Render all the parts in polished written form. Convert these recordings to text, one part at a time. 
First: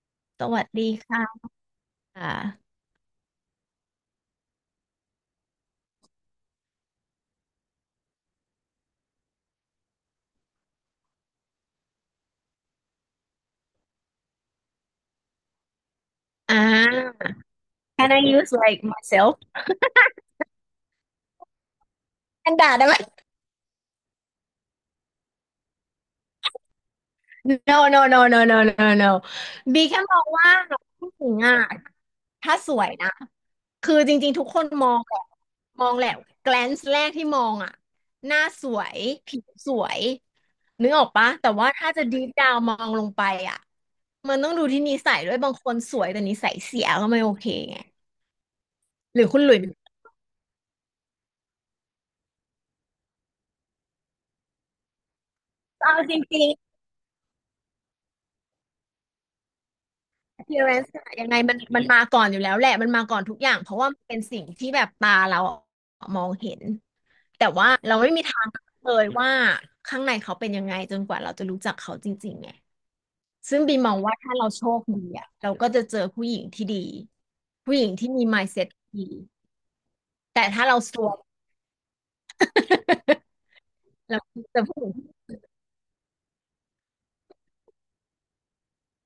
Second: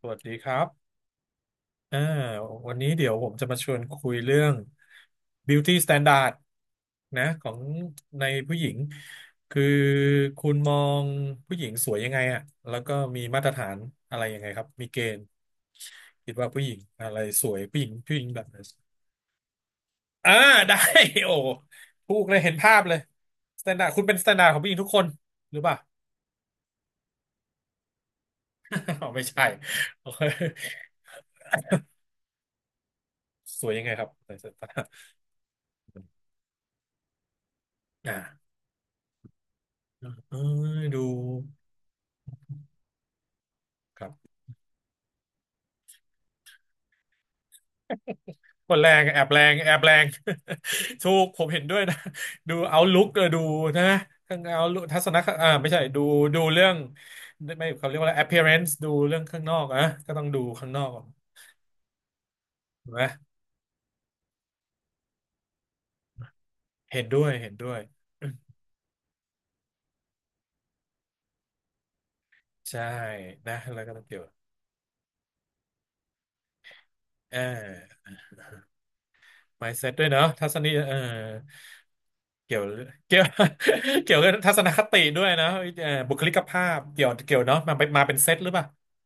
สวัสดีสครัวับสดีค่ะอ่าอ่า วันนี้เดี๋ยวผมจะมาชวนคุยเรื่อง beauty standard นะของในผู้หญิง คือคุณมองผู้หญิงสวยยังไงอะแล้วก็มีมาตรฐานอะไรยังไงครับ มีเกณฑ์คิดว่าผู้หญิงอะไรสวยผู้หญิง can ผู้ห I ญิงแบบ use ไหน like myself อ่า ได้ โอ้พูดเลยแอเห็นนด่าภาพได้เลไหม ยสแตนดาร์ดคุณเป็นสแตนดาร์ดของผู้หญิงทุกคนหรือเปล่า no no no no no no อ๋อ no ไม่ใช่ บีแค่ โอมเคองว่าผู้หญิงอ่ะถ้าสวยนะ สวยยังไงคือครับจริในงๆ ทุกสายตคนนดามร์ดองแหละมองแหละ glance แรกที่มองอ่ะหน้าอ่าสวยผิวสวยเออนึกดู ออกปะ แต่ว่าถ้าจะ deep down มองลงไปอ่ะครับมันต้องดูที่นิสัยด้วย บางคนสวยแต่นิสัยเสียก็ไม่โอเคไง คนแรง หแอรือบแรคุณหลุง ยส์แอบแรง ถูกผมเห็นด้วยนะ ดูเอาลุกดูนะข้างเอาทัศนคไม่ใช่เอาดูจริดูง เรื่องไม่เขาเรียกว่าอะไร appearance ดูเรื่องข้างนอกอะก็ต้องดูข้างนอ appearance กอะยังไงมันมาก่อนอยู่แล้วแหละ มัถูนกไหมมาก่อนทุกอย่าง เพราะว่ามันเป็นสิ่งที่แบบตาเรามองเห็น เห็นด้วยแต่เห็นว่าด้วย เราไม่มีทางเลยว่าข้างในเขาเป็นยังไงจนกว่าเราจะรู้จักเขาจริงๆไงใช่นะซึ่งบีแล้วมก็องต้องว่าเกี่ยวถ้าเราโชคดีอะเราก็จะเจอผู้หญิงที่ดี เออ ผู้หญิงที่มี mindset ดี mindset ด้วยเนาะแต่ทัศถ้านีเราเออซวย เกี่ยวเกี่ยว เกี่ยเราวกับทัศจะนผู้คหญิงติด้วยนะเออบุคลิกภาพ เกี่ยวเกี่ยวเนาะมาเป็นเซตหรือเปล่า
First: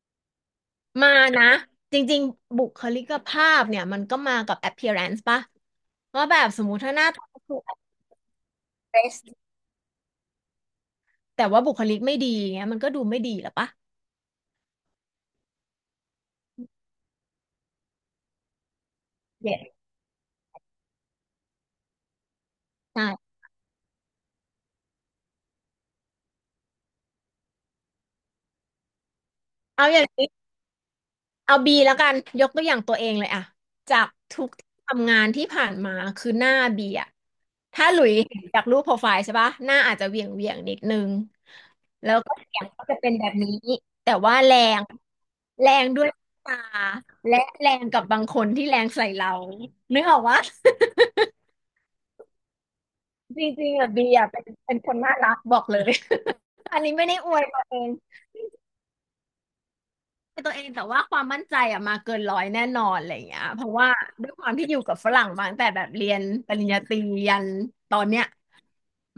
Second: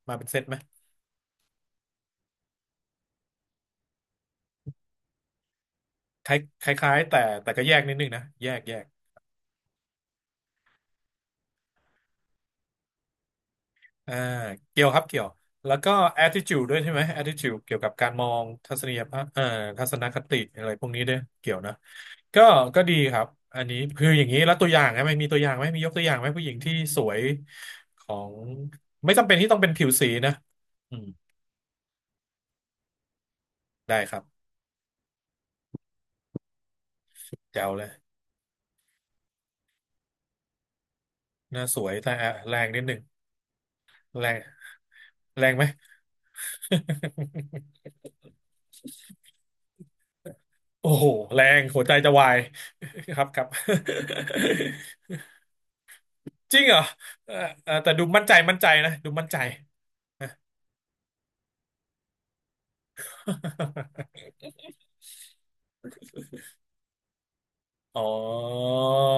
มาเป็นเซตไหม มานะ จริงๆบุคลิกภาพเนี่ยมันก็มากับ appearance ปะว่าคลแบบสม้ามุยติคถ้าล้ายหน้าๆแต่ตาแต่คือ ก็แยกนิดนึงนะแยกแยก dress แต่ว่าบุคลิกไม่ดีเงี้ยมันก็ดูไม่ดีหรอปะอ่าเกี่ยวครับเกี่ยวแล้วก็ attitude ด้วยใช่ไหม attitude เกี่ยวกับการมองทัศนียภาพเนี่ยทัศนคติอะไรพวกนี้ด้วยเกี่ยวนะก็ก็ดีใช่ครับอันนี้คืออย่างนี้แล้วตัวอย่างนะมันมีตัวอย่างไหมมียกตัวอย่างไหมผู้หญิงที่สวยของไม่จำเป็นที่ต้องเป็นผิเอาวอย่างสีนี้นะอืมเอาบีแล้วกันยกตัวอย่างตัวเองเลยอะได้จากครัทุบกที่ทำงานที่ผ่านมาคือหน้าบีอะแจ๋วเลถ้ายหลุยเห็นจากรูปโปรไฟล์ใช่ปะหน้าอาจจะเหวี่ยงเหวียงนิดนึงหน้าสวยแต่แล้วก็แรเสียงงนิก็ดหจะนึ่งเป็นแบบนี้แต่แรว่างแรงแรงไหม แรงด้วยตาและแรง กับบางคนที่แรงใส่เรานึกออกว่าโอ้โหแรงหัวใจจะวาย ครับคจรับ ริงๆอะบีอะเป็นค นน่ารักบอกเลย จริง เหรอัอนนี้ไม่ได้อเออวยตัวเออเอง แต่ดูมั่นใจมั่นใจนะดูมั่นใจ น ตัวเองแต่ว่าความมั่นใจอะมาเกินร้อยแน่นอนอะไรอย่างเงี้ยเพราะว่าด้วยความที่อยู่กับฝรั่งมาตั้งแต่แบบเรียนปริญญาตรียันตออ๋อนเนี้ย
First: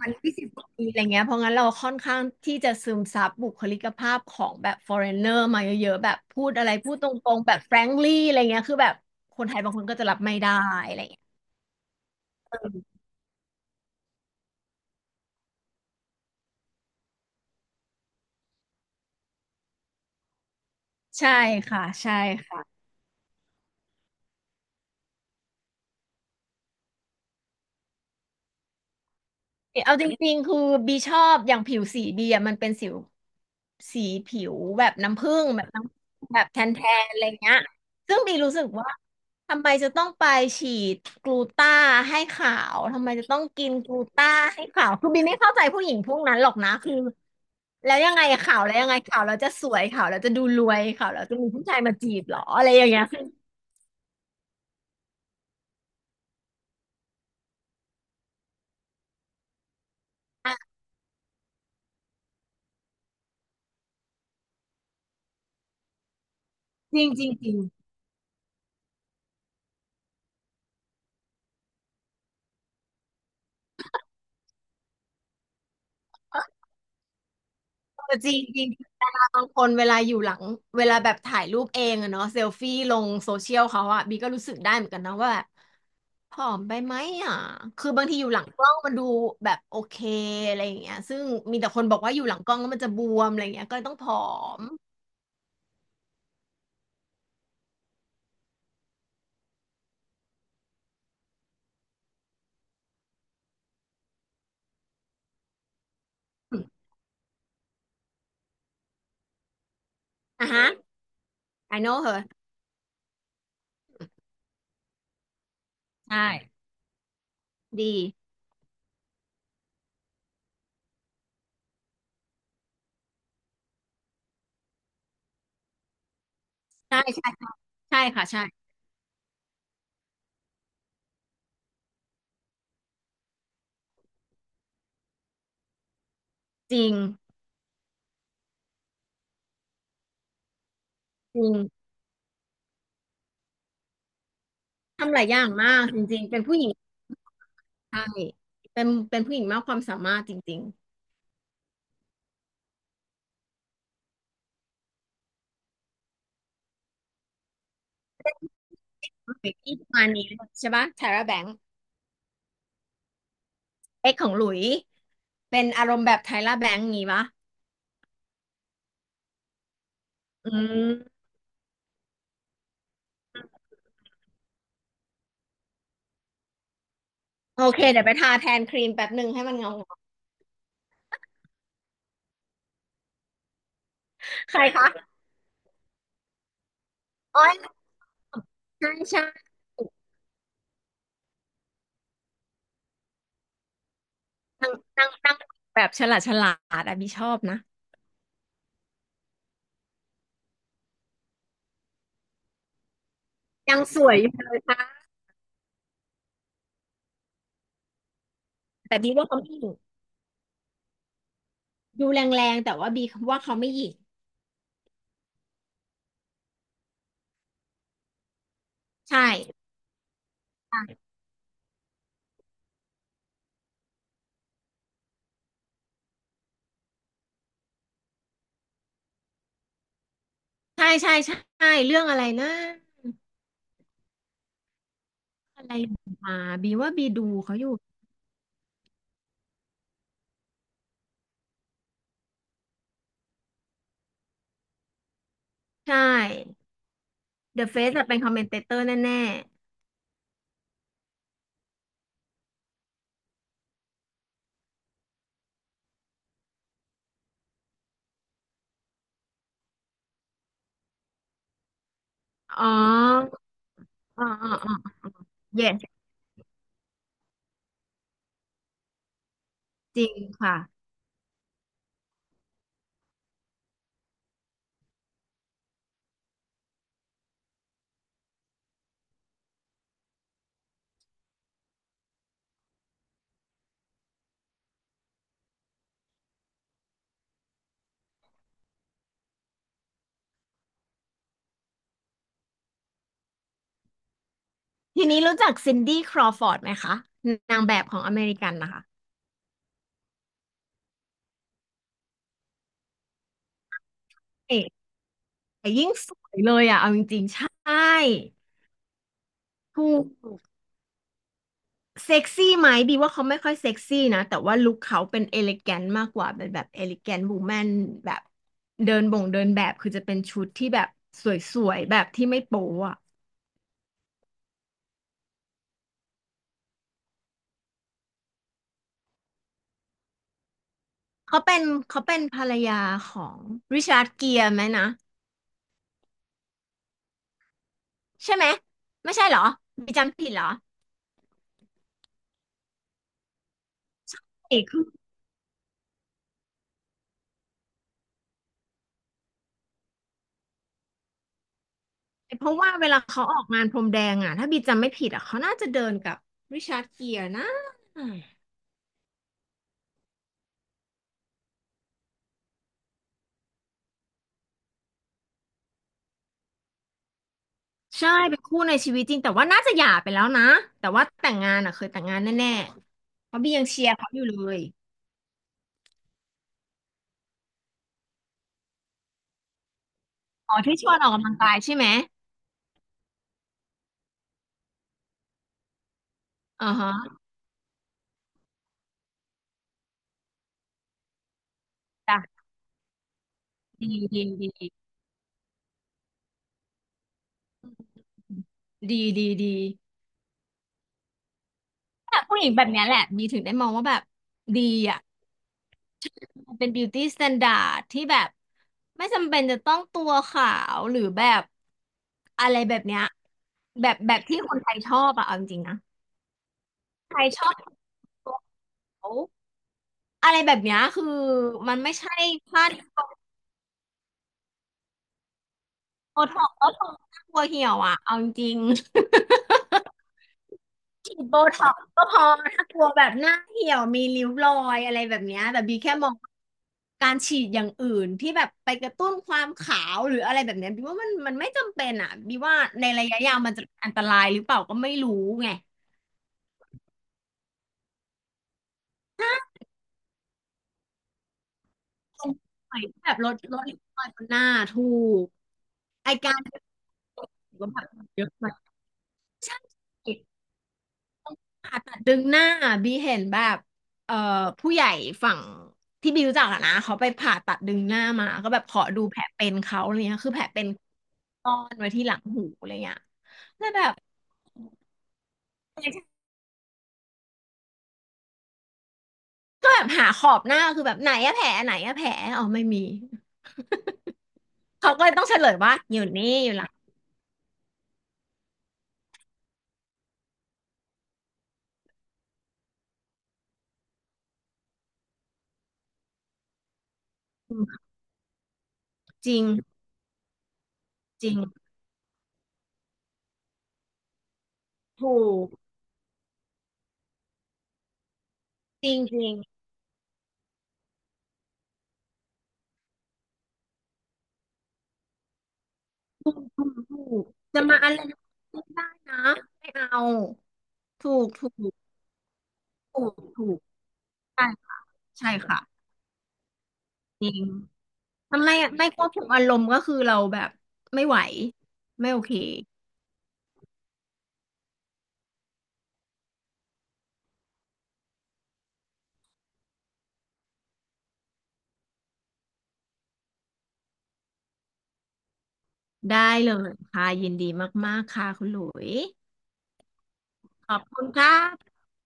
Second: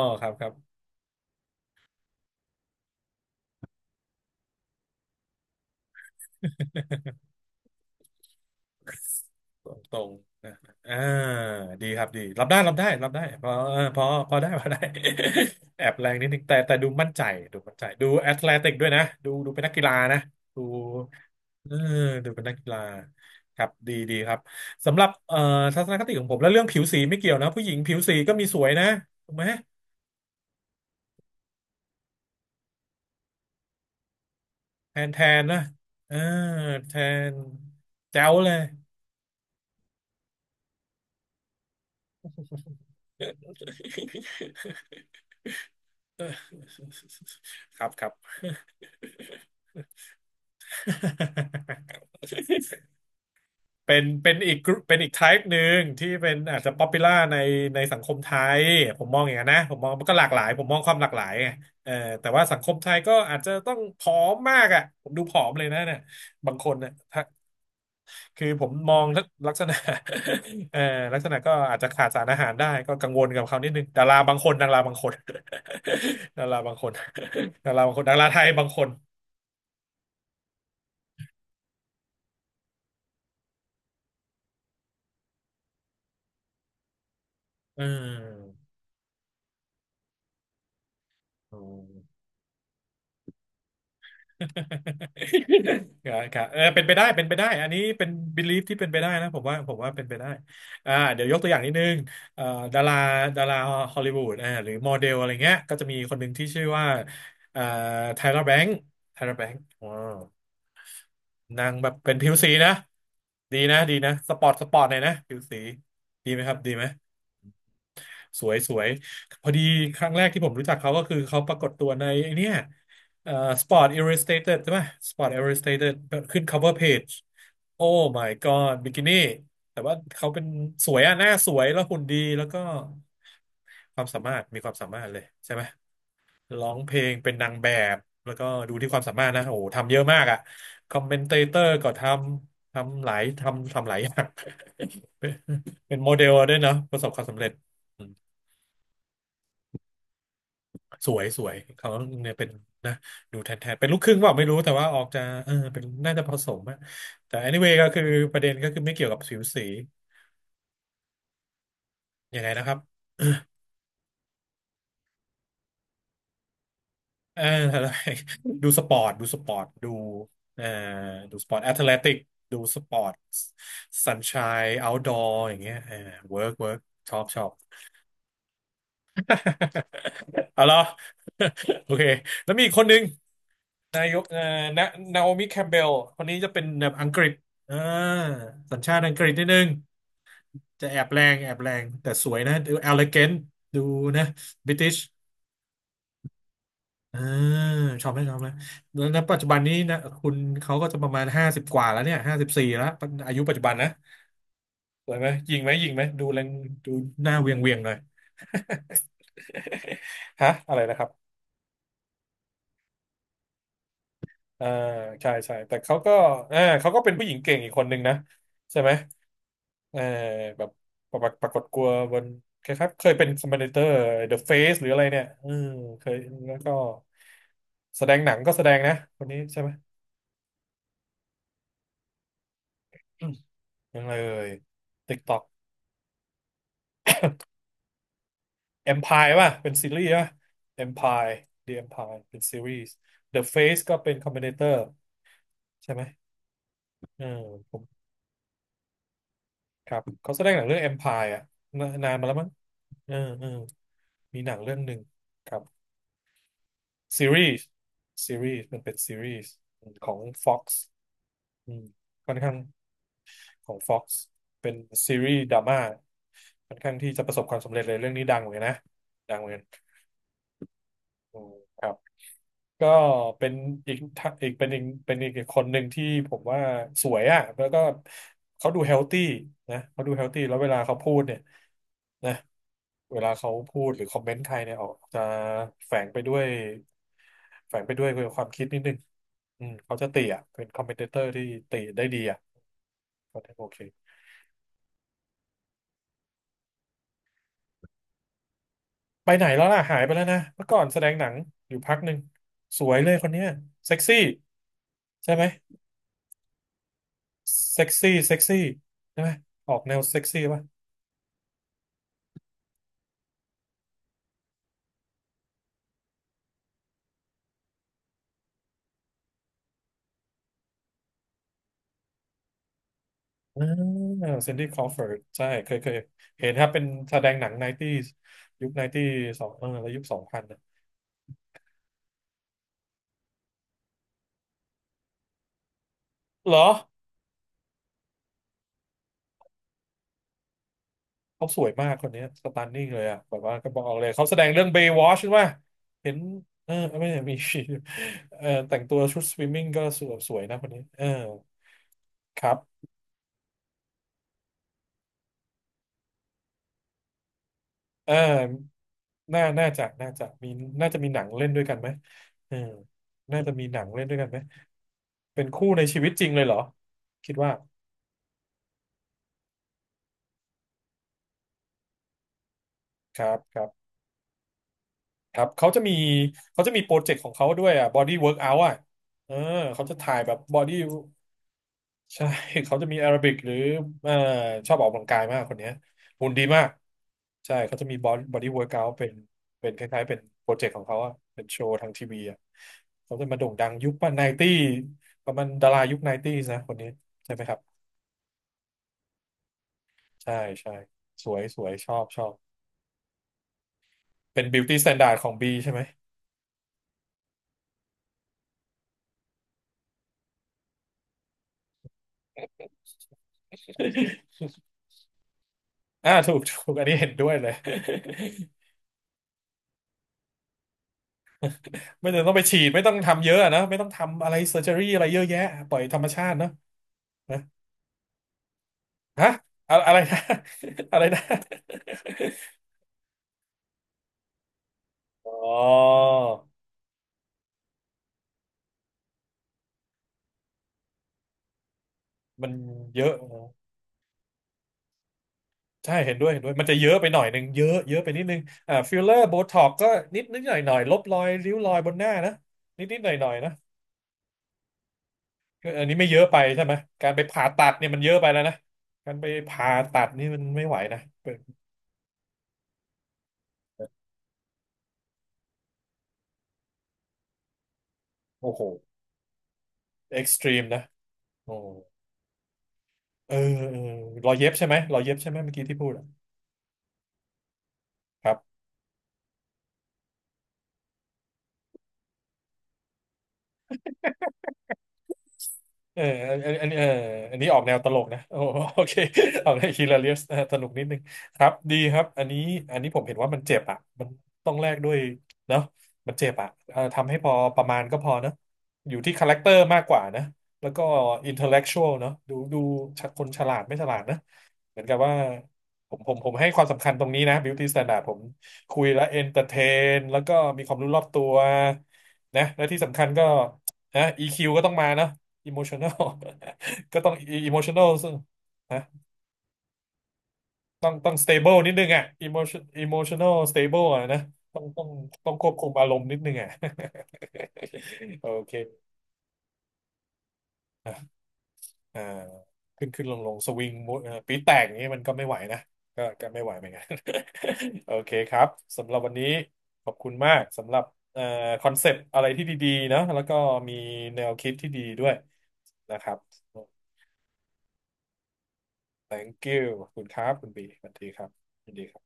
มันครับยี่คสิบรับ กว่าปีอะไรเงี้ยเพราะงั้นเราค่อนข้างที่จะซึมซับบุคลิกภาพของแบบ foreigner มาเยอะๆแบบพูดอะไรพูดตรงๆแบบ frankly อะไรเงี้ยคือแบบคนไทยบางคน ตก็รจะงรับไม่ๆได้นะอะอ่าไรเงี้ยดีครับดีรับได้รับได้รับได้พอเออพอพอได้ พอได้ แอบแรงนิดนึงแต่แต่ดูมั่นใจดูมั่นใจดูแอตเลติกด้วยนะดูเป็นนักกีฬานะดูใช่เออค่ะใช่ดูเป็นนักกีค่ะ ฬาครับดีดีครับสำหรับทัศนคติของผมแล้วเรื่องผิวสีไม่เกี่ยวนะผู้หญิงผิวสีก็มีสวยนะถูกไหม เอาจริงๆคือบีชอบอย่างผิวสีบีอะมันเป็นสิวสีผิวแบบแทนแทน้ำผึ้นงนะแบบน้เออำแบบแทนแทแทนอะไรนเงี้ยซึ่แจ๋งบีวเลรู้ย สึกว่าทำไมจะต้องไปฉีดกลูต้าให้ขาวทำไมจะต้องกินกลูต้าให้ขาวคือบีไม่เข้าใจผู้หญิงพวกนั้นหรอกนะคือ ครับแล้วครัยับงไงขาวแล้วยังไงขาวแล้วจะสวยขาวแล้วจะดูรวยขาวแล้วจะมีผู้ชายมาจีบเหรออะไรอย่างเงี้ยเป็นเป็นอีกกรุ๊ปเป็นอีก type หนึ่งที่เป็นอาจจะ popular ในในสังคมไทยผมมองอย่างนั้นนะผมมองมันก็หลากหลายผมมองความหลากหลายไงเออแต่ว่าสังคมไทยก็อาจจะต้องผอมมากอ่ะผมดูผอมเลยนะเนี่ยบางคนเนี่ย จริงจริงจริงคือผมมองลักษณะ เอ่อลักษณะก็อาจจะขาดสารอาหารได้ก็กังวลกับเขานิดนึงดาราบางคนดาราบางคน ดาราบางคนดาราบางคเอนอดาราจริไทงยจบาริงง คนบางคนเวลาอยู่หลังเวลาแบบถ่ายรูปเองอะเนาะเซลฟี่ลงโซเชียลเขาอะบีก็รู้สึกได้เหมือนกันนะว่าแบบผอมไปไหมอะเคือบางทีอยู่หลังออกล้องมันดูแบบโอเคอะไรอย่างเงี้ยซึ่งอืมีแต่คนม บอกว่าอยู่หลังกล้องแล้วมันจะบวมอะไรอย่างเงี้ยก็เลยต้องผอม ครับครับเออเป็นไปได้เป็นไปได้อันนี้เป็น belief ที่เป็นไปได้นะผมว่าเป็นไปได้อ่าเดี๋ยวยกตัวอย่างนิดนึงเอ่อดาราดาราฮอลลีวูดอ่าหรือโมเดลอะไรเงี้ยก็จะมีคนหนึ่งที่อชื่มอว่าเอ่อไทเลอร์แบงค์ไทเลอร์แบงค์ว้าว อ่ะฮะ นาง I แบบ know เป็น her ผิวสีนะดีนะดีนะสปอร์ตสปอร์ตหน่อยนะผิวสีใช่ดีไหมครับดีไหมดีสวยสวยพอดีครั้งแรกที่ผมรู้จักเขาก็คือเขาปรากฏตัวในไอ้เนี่ยเอ่อ Sport Illustrated ใช่ไหม Sport Illustrated ขึ้น cover ใช่ page ใช่โอ้ ใช่ my ค่ะใช่ god บิกินี่แต่ว่าเขาเป็นสวยอะหน้าสวยแล้วหุ่นดีแล้วก็ความสามารถมีความสามารถเลยใช่ไหม ร้อจงริเพงลงเป็นนางแบบแล้วก็ดูที่ความสามารถนะโอ้โหทำเยอะมากอ่ะคอมเมนเตจริงเตอร์ก็ทำหลายทำหลายอย่าง ทำห ลายเป็นอย่างมากเป็จนโมริเดงๆลเป็นด้วผู้ยหญิเนาะงประสบความสำเร็จใช่อืมเป็นผู้หญิงมากความสามารถจริงสวยสวยเขาเนี่ยเป็นนะดูแทนแทนเป็นลูกครึ่งเปล่าไม่รู้แต่ว่าออกจะเออเป็นน่าจะผสมอะแต่ anyway ก็คือประเด็นก็คือไม่เกี่ยวกับๆโอผิวเป็สีที่ประมาณนี้ใช่ปะ Tara Banks ยังไงนะครับ เอ็กของหลุยเป็นอารมณ์แบบไทล่าแบงค์งี้ปะเออ อะไร ดูสปอร์ตดูสปอร์ตดูอืเอ่อมดูสปอร์ตแอตเลติกดูสปอร์ตสันชายเอาท์ดอร์อย่างเงี้ยเออเวิร์กเวิร์กชอบชอบ โอเคเดี๋ยวไปทาแทนครีมแป๊บหนึ่งให้มันเงา เอาล่ะ โอเคแล้วมีอีกคนหนึ่งนายกๆใครนาคะนาโอมิแคมเบลคนนี้จะเป็นแบบอังกฤษอ๋อยอ่าสัญใช่ชาติอังกใช่ฤษนิดนึงจะแอบแรงแอบแรงแต่สวยนะดู elegantดูนะนาบิงติช นางแบบฉลาดฉลาดอะบีอ่าชอบนะชอบไหมชอบไหมแล้วณปัจจุบันนี้นะคุณเขาก็จะประมาณ50 กว่าแล้วเนี่ย54แล้วอายุปัจจุบันยังนะสวยอยู่เลยค่ะสวยไหมยิงไหมยิงไหมดูแรงดูหน้าเวียงเวียงหน่อย แต่บีว่าเขาไม่หยิ่ง ฮะอะไรนะครับดูแรงๆแต่ว่าบีว่าเขาไม่หยิ่งอ่าใช่ใช่แต่เขาก็เขาก็เป็นผู้หญิงเก่งอีกคนหนึ่งนะใช่ไหมใช่เออแบบใช่ปรากฏกลัวบนคล้ายๆเคยเป็นคอมเมนเตอร์ The Face หรืออะไรเนี่ยอืมเคยแล้วก็แสดงหนังก็แสดงนะคนนี้ใช่ไหมใช่ใช่ใช่เรื่องอะไรนะอืมยังไงเอ่ย TikTok อะไรมาบีว่าบีดูเขาอยู่ Empire ป่ะเป็นซีรีส์ป่ะ Empire The Empire เป็นซีรีส์ The Face ก็เป็นคอมบิเนเตอร์ใช่ใช่ ไหมเออ The ผม Face อะเป็นคอมเมนเตเตอร์แน่ครับเขาแสดงหนังเรื่อง Empire อ่ะนานานมาแล้วมั้งเออเออมีหนังเรื่องหนึ่งครับซีรีส์มันเป็นซีรีส์ของ Fox อืมค่อนข้างๆอ๋อของ Fox อ๋ออ๋อเป็อ นซีรีส์ดราม่า yes ค่อนข้างที่จะประสบความสำเร็จเลยเรื่องนี้ดังเหมือนกันนะดังเหมือนกันจริงค่ะ อืมครับ ก็เป็นอีกท่าอีกเป็นอีกคนหนึ่งที่ผมว่าสวยอ่ะแล้วก็เขาดูเฮลตี้นะเขาดูเฮลตี้แล้วเวลาเขาพูดเนี่ยนะเวลาเขาพูดหรือคอมเมนต์ใครเนี่ยออกจะแฝงไปด้วยแฝงไปด้วยความคิดนิดนึงอืมเขาจะตีอ่ะเป็นคอมเมนเตอร์ที่ตีได้ดีอ่ะก็ได้โอเคทีนี้รู้จักซินดี้ครอฟอร์ดไหมคะนางแบบของอเมริกันนะคะไปไหนแล้วล่ะหายไปแล้วนะเมื่อก่อนแสดงหนังอยู่พักหนึ่งสวยเลยคนเนี้ยเซ็กซี่เอ๊ะใช่ไหม แต่ยิ่งสวยเลยอ่ะเอาจริงๆใช่เซ็กซี่เซ็กซี่ใช่ไหมออกถูแนวกเซ็กซี่ป่ะเซ็กซี่ไหมบีว่าเขาไม่ค่อยเซ็กซี่นะแต่ว่าลุคเขาเป็นเอลิแกนมากกว่าเป็นแบบเอลิแกนบูแมนแบบเดินบ่งเดินแบบคือจะเป็นชุดที่แบบสวยๆแบบที่ไม่โป๊อ่ะอ่าซินดี้คลอเฟิร์ดใช่เคยเห็นครับเป็นแสดงหนังไนตี้ยุคไนตี้สองเออแล้วยุคสองพันนะเขาเป็นเขาเป็นภรรยาของริชาร์ดเกียร์ไหมนะเหรอใช่ไหมไม่ใช่เหรอบีจำผิดเหรอเขาสวยมากคนนี้สตันนิ่งเลยอ่ะแบบว่าก็บอกเลยเขาแสดงเอเรื่องก เบย์วอชใช่ไหมเห็นเออไม่ใช่มี เออแต่งตัวชุดสวิมมิ่งก็สวยสวยนะคนนี้เออคเพรัราะว่าเวบลาเขาออกงานพรมแดงอ่ะถ้าบีจำไม่ผิดอ่ะเขาน่าจะเดินกับริชาร์ดเกียร์นะเออน่าน่าจะมีน่าจะมีหนังเล่นด้วยกันไหมเออน่าจะมีหนังเล่นด้วยกันไหม เป็นคู่ในชีวิตจริงเลยเหรอคิดว่าใช่เป็นคู่ในชีวิตจริงแต่ว่าน่าจะหย่าไปแล้วนะแต่ว่าแต่งงานอ่ะเคยแต่งงานแน่คๆเพรับราะบีคยัรังเชียบร์เขาอยู่เลยครับเขาจะมีเขาจะมีโปรเจกต์ของเขาด้วยอ่ะ body workout อ่ะเออเขาจะถ่ายแบบ อ๋อ body ที่ชวนออกกำลังกายใช่ไหมใช่ เขาจะมีแอโรบิกหรือเอ่อชอบออกกำลังกายมากคนเนี้ยหุ่นดีมาอ่ากฮะใช่เขาจะมี body workout เป็นเป็นคล้ายๆเป็นโปรเจกต์ของเขาอ่ะเป็นโชว์ทางทีวีอ่ะจ้ะเขาจะมาโด่งดังดียุคป่ะไนดีดตี้ีประมาณดารายุคไนตี้นะคนนี้ใช่ไหมครับดีดีดีใช่ใช่สวยสวยชอบแต่ชอบผู้หญิงแบบเนี้ยแหละบีถึงได้มองว่าแบบเป็น ดี beauty อ่ะ standard ของบีใช่ไหม มันเป็นบิวตี้สแตนดาร์ดที่แบบไม่จำเป็นจะต้องตัวขาวหรือแบบอะไรแบบเนี้ยแบบแบบที่คนไทยชอบอะเอาจริงๆนะอ่าถูกถูกอันนี้เห็นไทด้ยวยชเลอย บตัวขาวอะไรแบบเนี้ยคือมันไม่ ไม่ใช่จำเป็นต้องไปฉีพ่าดไม่ที่ต้องทำเยอะอะนะไม่ต้องทำอะไรเซอร์เจอรี่อะไรเยอะแยะปล่อยธรรมโบชาติท็เนออะกซ์ก็คนะน่ัวเหี่ยวอะเอาจริง ฮะอะอะไรนะ อะไรฉีนะ ดโบท็อกซ์ก็พอถ้ากลัวแบบหน้าเหี่ยวมีริ้วรอยอะไรแบบ อ๋เนี้ยแต่บีแค่อมองการฉีดอย่างอื่นที่แบบไปกระตุ้นความขาวหรืออะไรแบบเนี้ยบีว่ามันมันไม่จำเป็นอ่ะบีมันว่าในเยระอะยะอ๋อยาวมันจะเป็นอันตรายหรือเปล่าก็ไม่รู้ไงใช่เห็นด้วยเห็นด้วยมันจะเยอะไปหน่อยนึงเยอะเยอะไปนิดนึงอ่าฟิลเลอร์โบท็อกก็นิดนิดหน่อยหน่อยลบรอยริ้วรอยบนหน้าหนนะใหม่อนิยดนิดหแบน่อยบหลน่อยดนะลดริ้วรอยบนหน้าถูกก็อันนี้ไม่ไอเยอะกาไปรแบใช่บไหมการไปผ่าตัดเนี่ยมันเยอะเยไปอะแล้วมานะก การไปผ่าตัดนี่มันไม่ไหวนะเป็นผ่าตัดดึงหน้าบีเห็นแบบเอ่อผู้ใหญ่ฝั่งที่บีรู้จักอะนะเขาไปผ่าตัดดึงหน้ามาก็โอ้แบโหบขอดูแผลเป็นเขาอะไรเงี้ยเอ็กคือซ์แผตลรีเป็มนนะ ซ่อโอ้นไว้ที่หลังหูอะไรเงี้ยเออแล้วเออแบบรอยเย็บใช่ไหมรอยเย็บใช่ไหมเมื่อกี้ที่พูดอะครับก็แบบหาขอบหน้าคือแบบไหนอะแผลไหนอะแผลอ๋อไม่มี เขาก็เลยต้องเฉลยว่าอเอยู่อนี่อันอยู่หลัอันงเอออันนี้ออกแนวตลกนะโอ้ โอเคออกแนวฮิลาเลียสสนุกนิดนึงครับดีครับอันนี้อันนี้ผมเห็นว่ามันเจ็บอ่ะมันต้องแลกด้วยเนาะมันเจ็บอ่ะเออทำให้พออืประมาณมก็พอเนาะอยู่ที่คาจแรคริงเตอร์มากกว่านะ แล้วก็จอิรินงเทลเล็กชวลเนาะดูดูคนฉลาดไม่ฉลาดนะ เหมือนกับว่าถูกผมให้ความสำคัญตรงนี้นะ beauty standard ผมคุจยริงและจเอนริงเตอร์เทนแล้วก็มีความรู้รอบตัวนะและที่สำคัญก็นะ EQ ก็ต้องมาเนาะ emotional ถูก ถูก็ต้อง กจะมา emotional อะไรซึ่งไม่นะได้นะไม่เอาต้องต้ถูอง กถูก stable ถนิดนึงอ่ะ ูก emotional ถูก stable อะนะต้องต้องใช่ต้องควบค่ะคุมอารมณ์นิดนึงอ่ะ จริง โอมันเค ไม่ไม่ควบคุมอารมณ์ก็คือเราแบบไม่ไหวเอ่อไม่โอเคขึ้นลงสวิงมุดปีดแตกอย่างนี้มันก็ไม่ไหวนะก็ไม่ไหวเหมือนกัน โอเคครับสำหรับวันนี้ขอบคุณมากสำหรับเอ่อคอนเซปต์อะไรที่ดีๆนะแล้วก็มีแนวคิดที่ดีด้วยนะครับ ได้เลยค่ะยินดีมากๆค่ะคุณหลุย thank you ขอบคุณครับคุณบีขอสบวัสคุดีณคครัรับบยินดีครับ